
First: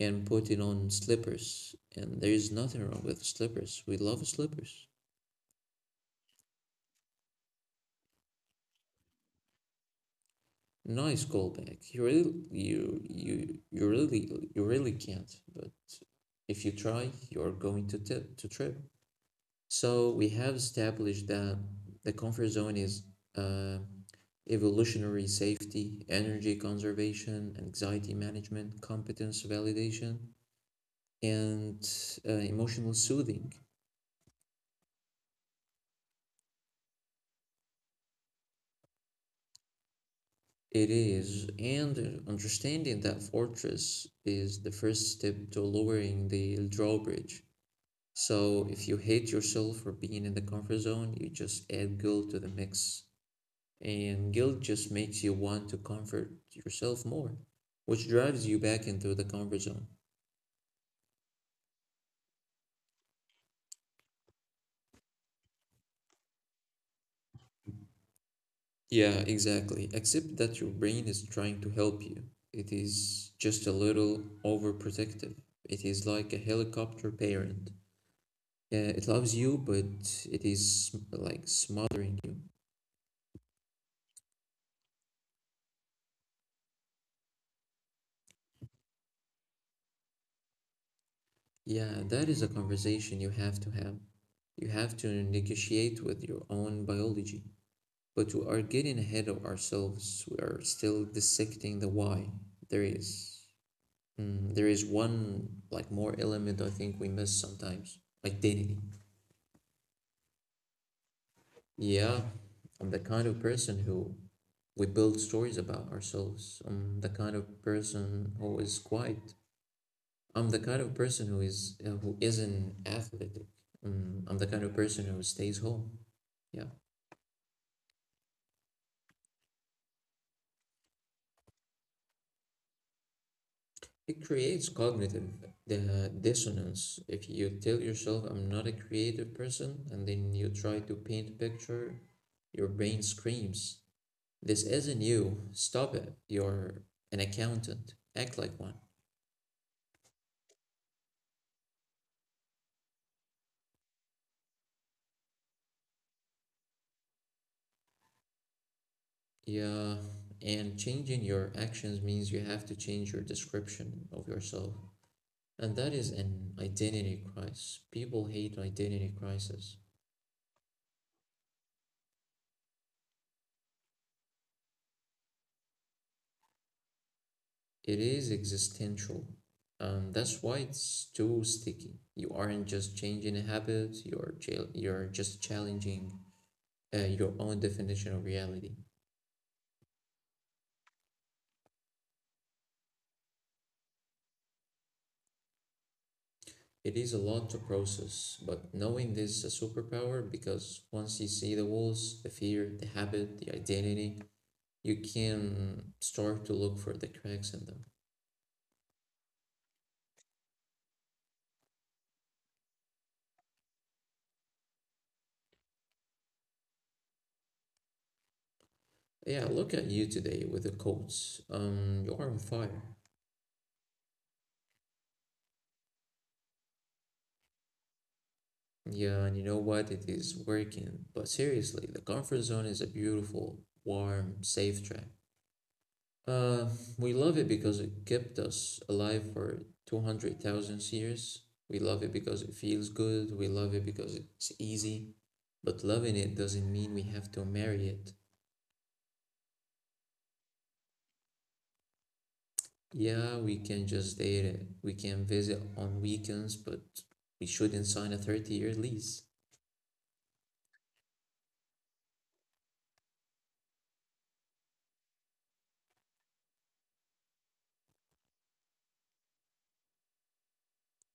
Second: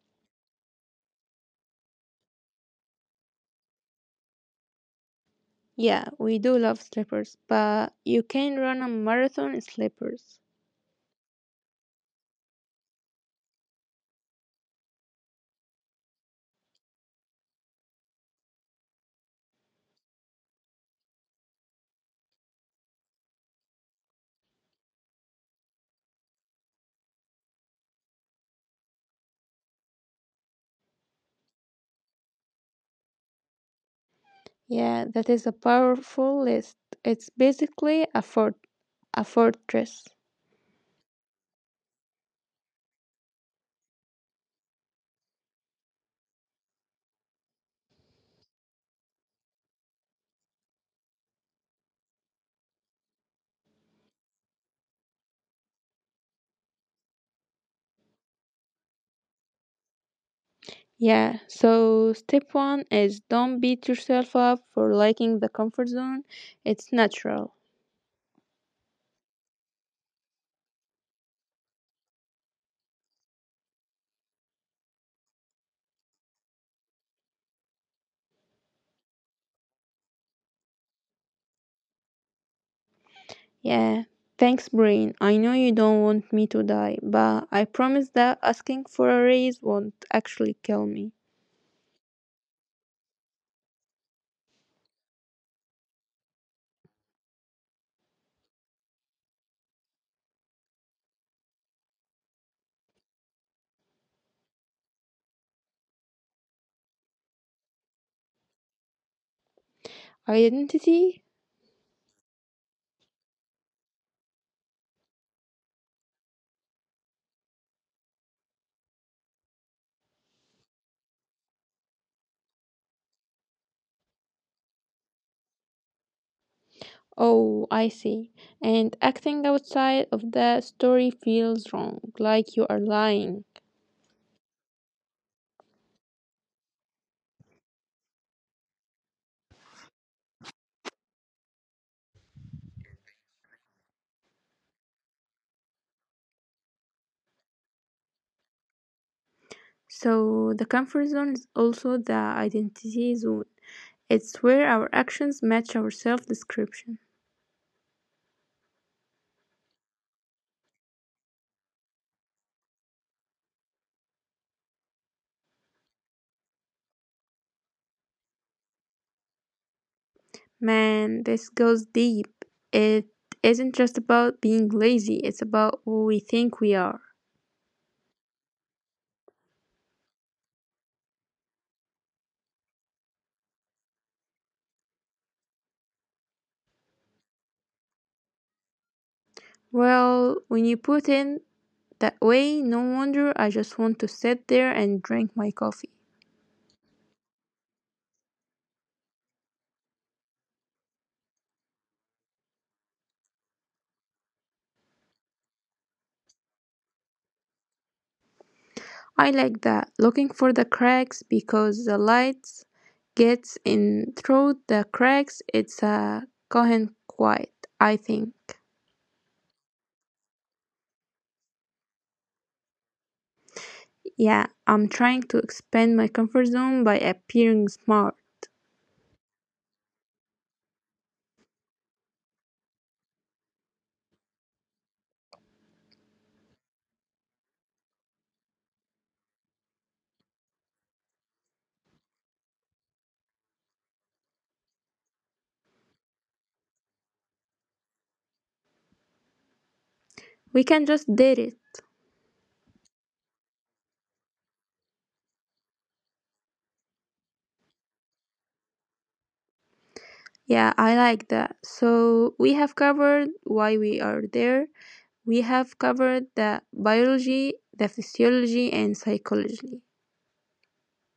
Speaker 1: and putting on slippers. And there is nothing wrong with slippers. We love slippers.
Speaker 2: Yeah, we do love slippers, but you can run a marathon in slippers.
Speaker 1: Nice callback. You really can't. But if you try, you're going to trip. So we have established that the comfort zone is uh, evolutionary safety, energy conservation, anxiety management, competence validation, and emotional soothing.
Speaker 2: Yeah, that is a powerful list. It's basically a fortress.
Speaker 1: It is, and understanding that fortress is the first step to lowering the drawbridge. So if you hate yourself for being in the comfort zone, you just add guilt to the mix. And guilt just makes you want to comfort yourself more, which drives you back into the comfort zone.
Speaker 2: Yeah, so step one is don't beat yourself up for liking the comfort zone. It's natural.
Speaker 1: Yeah, exactly. Except that your brain is trying to help you. It is just a little overprotective. It is like a helicopter parent. Yeah, it loves you, but it is like smothering you.
Speaker 2: Yeah. Thanks, Brain. I know you don't want me to die, but I promise that asking for a raise won't actually kill me.
Speaker 1: Yeah, that is a conversation you have to have. You have to negotiate with your own biology. But we are getting ahead of ourselves. We are still dissecting the why. There is there is one like more element I think we miss sometimes. Identity.
Speaker 2: Identity?
Speaker 1: Yeah, I'm the kind of person who we build stories about ourselves. I'm the kind of person who is quiet. I'm the kind of person who is who isn't athletic. I'm the kind of person who stays home. Yeah,
Speaker 2: Oh, I see. And acting outside of that story feels wrong, like you are lying.
Speaker 1: it creates cognitive dissonance. If you tell yourself, I'm not a creative person, and then you try to paint a picture, your brain screams, this isn't you. Stop it. You're an accountant. Act like one.
Speaker 2: So, the comfort zone is also the identity zone. It's where our actions match our self description.
Speaker 1: Yeah, and changing your actions means you have to change your description of yourself. And that is an identity crisis. People hate identity crisis.
Speaker 2: Man, this goes deep. It isn't just about being lazy, it's about who we think we are.
Speaker 1: It is existential. That's why it's too sticky. You aren't just changing a habit, you're just challenging your own definition of reality.
Speaker 2: Well, when you put it that way, no wonder I just want to sit there and drink my coffee.
Speaker 1: It is a lot to process, but knowing this is a superpower because once you see the walls, the fear, the habit, the identity, you can start to look for the cracks in them.
Speaker 2: I like that, looking for the cracks because the light gets in through the cracks. It's a Cohen quiet, I think.
Speaker 1: Yeah, look at you today with the coats. You are on fire.
Speaker 2: Yeah, I'm trying to expand my comfort zone by appearing smart.
Speaker 1: Yeah, and you know what? It is working. But seriously, the comfort zone is a beautiful, warm, safe trap. Uh, we love it because it kept us alive for 200,000 years. We love it because it feels good. We love it because it's easy. But loving it doesn't mean we have to marry it.
Speaker 2: We can just did it.
Speaker 1: Yeah, we can just date it. We can visit on weekends, but we shouldn't sign a 30-year lease.
Speaker 2: Yeah, I like that. So we have covered why we are there. We have covered the biology, the physiology, and psychology.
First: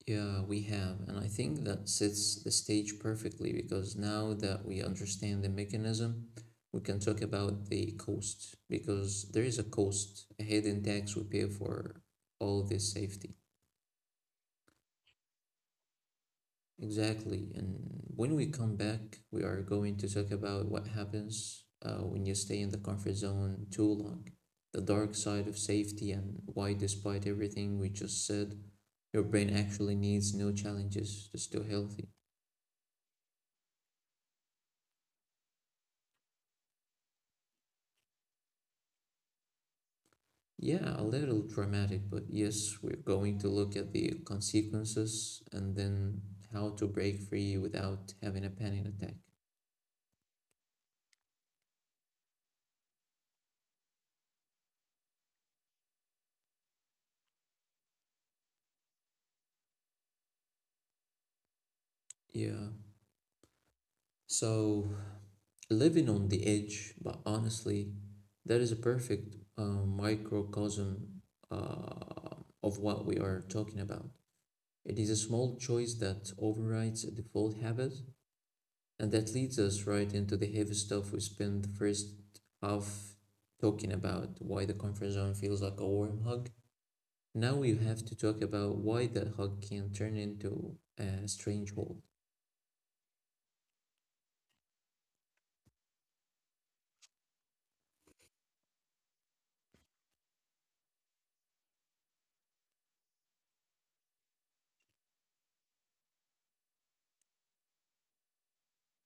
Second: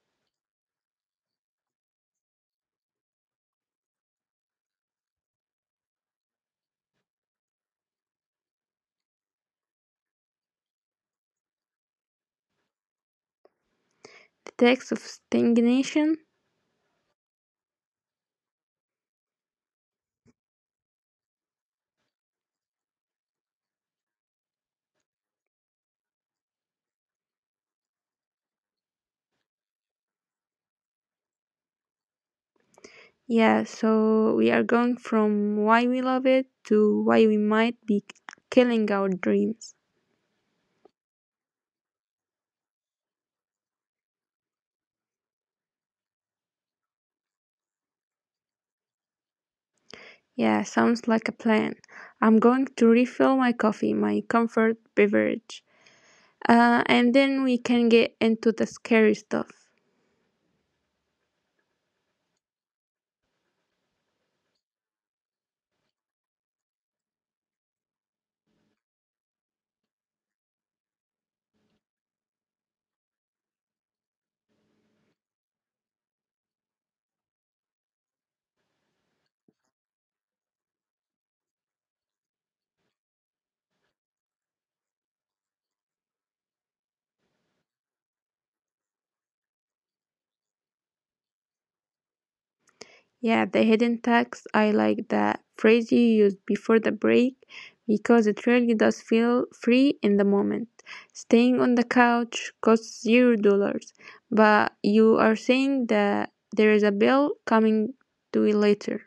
Speaker 1: Yeah, we have. And I think that sets the stage perfectly because now that we understand the mechanism, we can talk about the cost because there is a cost, a hidden tax we pay for all this safety.
Speaker 2: The text of stagnation.
Speaker 1: Exactly. And when we come back, we are going to talk about what happens when you stay in the comfort zone too long, the dark side of safety, and why, despite everything we just said, your brain actually needs new challenges to stay healthy.
Speaker 2: Yeah, so we are going from why we love it to why we might be killing our dreams.
Speaker 1: Yeah, a little dramatic, but yes, we're going to look at the consequences and then how to break free without having a panic attack.
Speaker 2: Yeah, sounds like a plan. I'm going to refill my coffee, my comfort beverage. And then we can get into the scary stuff.
Speaker 1: Yeah. So, living on the edge, but honestly, that is a perfect microcosm uh, of what we are talking about. It is a small choice that overrides a default habit, and that leads us right into the heavy stuff. We spent the first half talking about why the comfort zone feels like a warm hug. Now we have to talk about why that hug can turn into a strange hold.
Speaker 2: Yeah, the hidden tax. I like that phrase you used before the break because it really does feel free in the moment. Staying on the couch costs $0, but you are saying that there is a bill coming to you later.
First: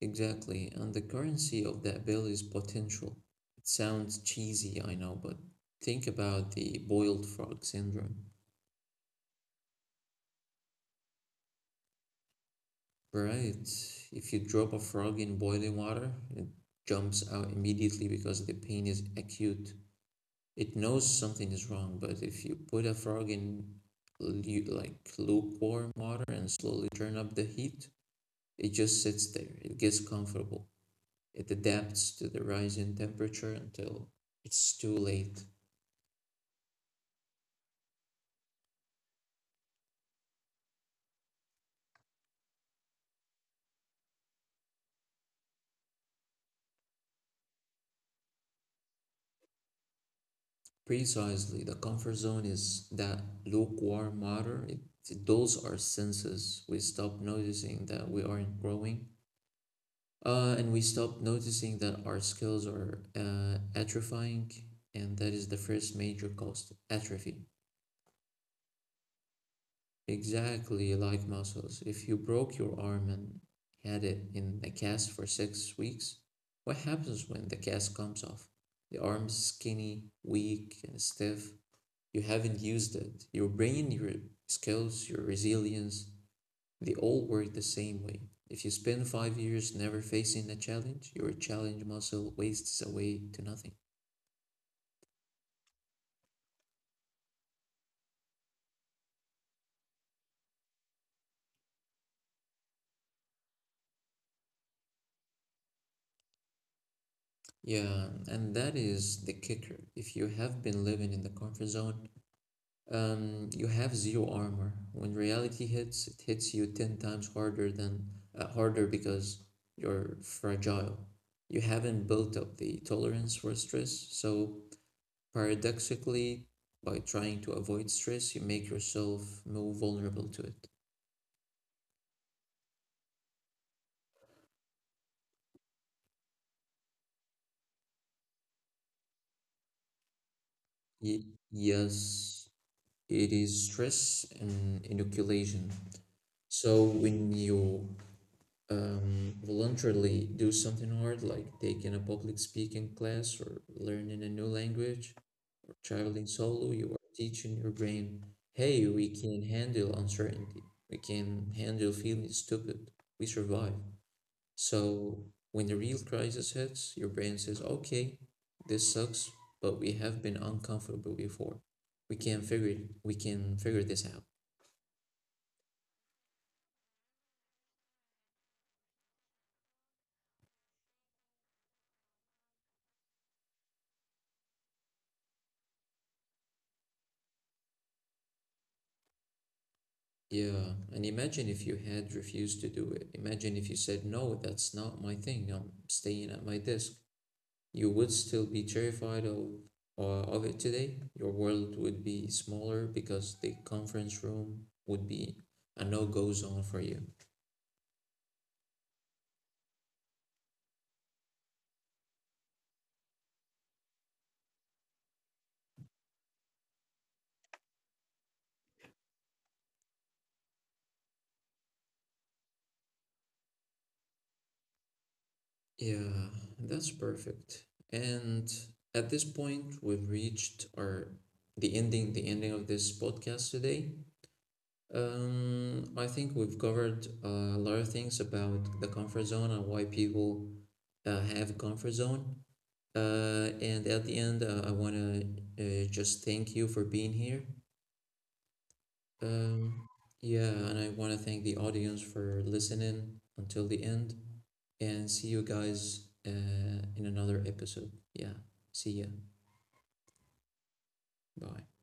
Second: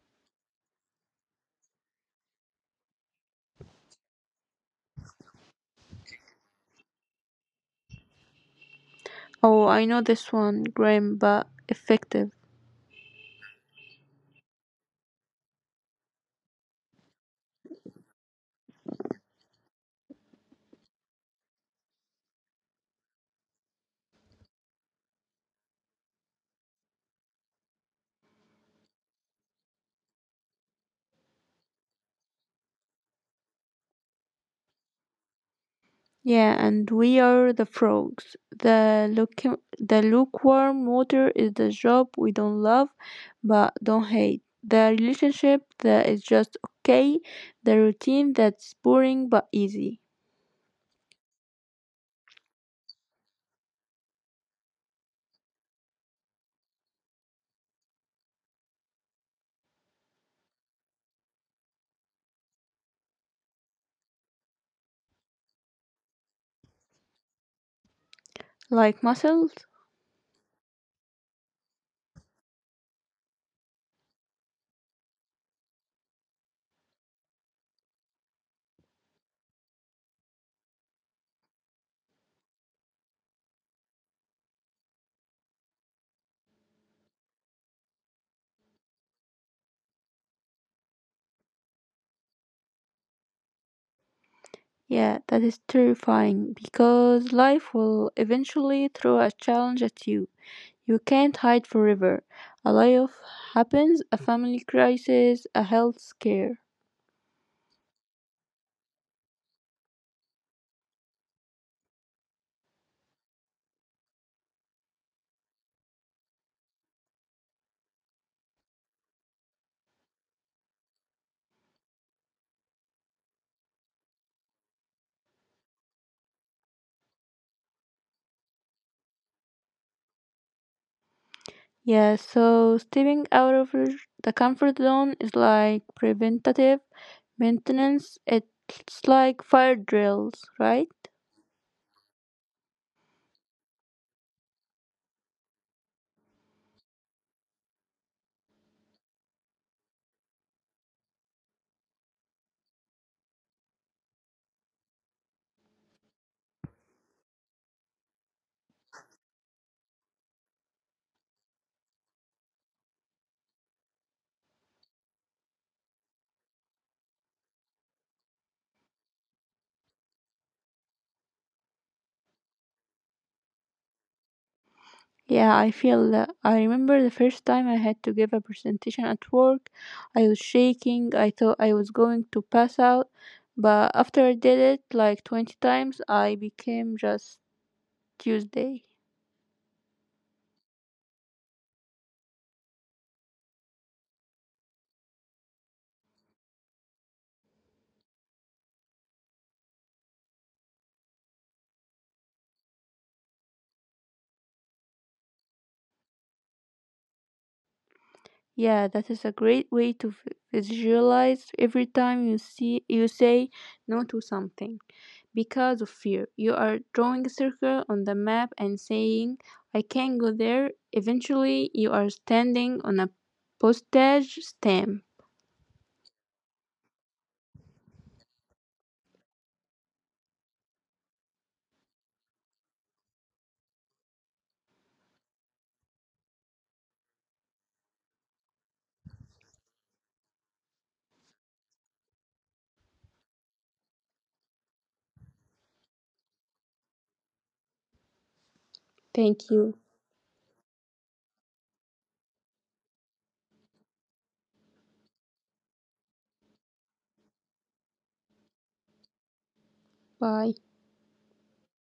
Speaker 1: Exactly, and the currency of that bill is potential. It sounds cheesy, I know, but think about the boiled frog syndrome.
Speaker 2: Oh, I know this one, Graham, but effective.
Speaker 1: Right, if you drop a frog in boiling water, it jumps out immediately because the pain is acute. It knows something is wrong, but if you put a frog in like lukewarm water and slowly turn up the heat, it just sits there. It gets comfortable. It adapts to the rise in temperature until it's too late.
Speaker 2: Yeah, and we are the frogs. The lukewarm water is the job we don't love but don't hate. The relationship that is just okay. The routine that's boring but easy.
Speaker 1: Precisely, the comfort zone is that lukewarm water. It dulls our senses. We stop noticing that we aren't growing. And we stop noticing that our skills are atrophying, and that is the first major cost, atrophy.
Speaker 2: Like muscles?
Speaker 1: Exactly like muscles. If you broke your arm and had it in a cast for 6 weeks, what happens when the cast comes off? The arm's skinny, weak, and stiff. You haven't used it. Your brain, your skills, your resilience, they all work the same way. If you spend 5 years never facing a challenge, your challenge muscle wastes away to nothing.
Speaker 2: Yeah, that is terrifying because life will eventually throw a challenge at you. You can't hide forever. A layoff happens, a family crisis, a health scare.
Speaker 1: Yeah, and that is the kicker. If you have been living in the comfort zone, you have zero armor. When reality hits, it hits you 10 times harder than harder because you're fragile. You haven't built up the tolerance for stress, so paradoxically, by trying to avoid stress, you make yourself more vulnerable to it.
Speaker 2: Yeah, so stepping out of the comfort zone is like preventative maintenance. It's like fire drills, right?
Speaker 1: Yes, it is stress and inoculation. So when you voluntarily do something hard, like taking a public speaking class or learning a new language or traveling solo, you are teaching your brain, hey, we can handle uncertainty. We can handle feeling stupid. We survive. So when the real crisis hits, your brain says, okay, this sucks, but we have been uncomfortable before. We can figure this out.
Speaker 2: Yeah, I feel that. I remember the first time I had to give a presentation at work. I was shaking. I thought I was going to pass out. But after I did it like 20 times, I became just Tuesday.
Speaker 1: Yeah, and imagine if you had refused to do it. Imagine if you said, no, that's not my thing. I'm staying at my desk. You would still be terrified of it today. Your world would be smaller because the conference room would be a no-go zone for you.
Speaker 2: Yeah, that is a great way to visualize every time you say no to something because of fear. You are drawing a circle on the map and saying, I can go there. Eventually, you are standing on a postage stamp.
Speaker 1: Yeah, that's perfect. And at this point, we've reached our the ending of this podcast today. I think we've covered a lot of things about the comfort zone and why people have a comfort zone. And at the end, I want to just thank you for being here.
Speaker 2: Thank you.
Speaker 1: Um, yeah, and I want to thank the audience for listening until the end and see you guys in another episode. Yeah, see ya.
Speaker 2: Bye.
Speaker 1: Bye.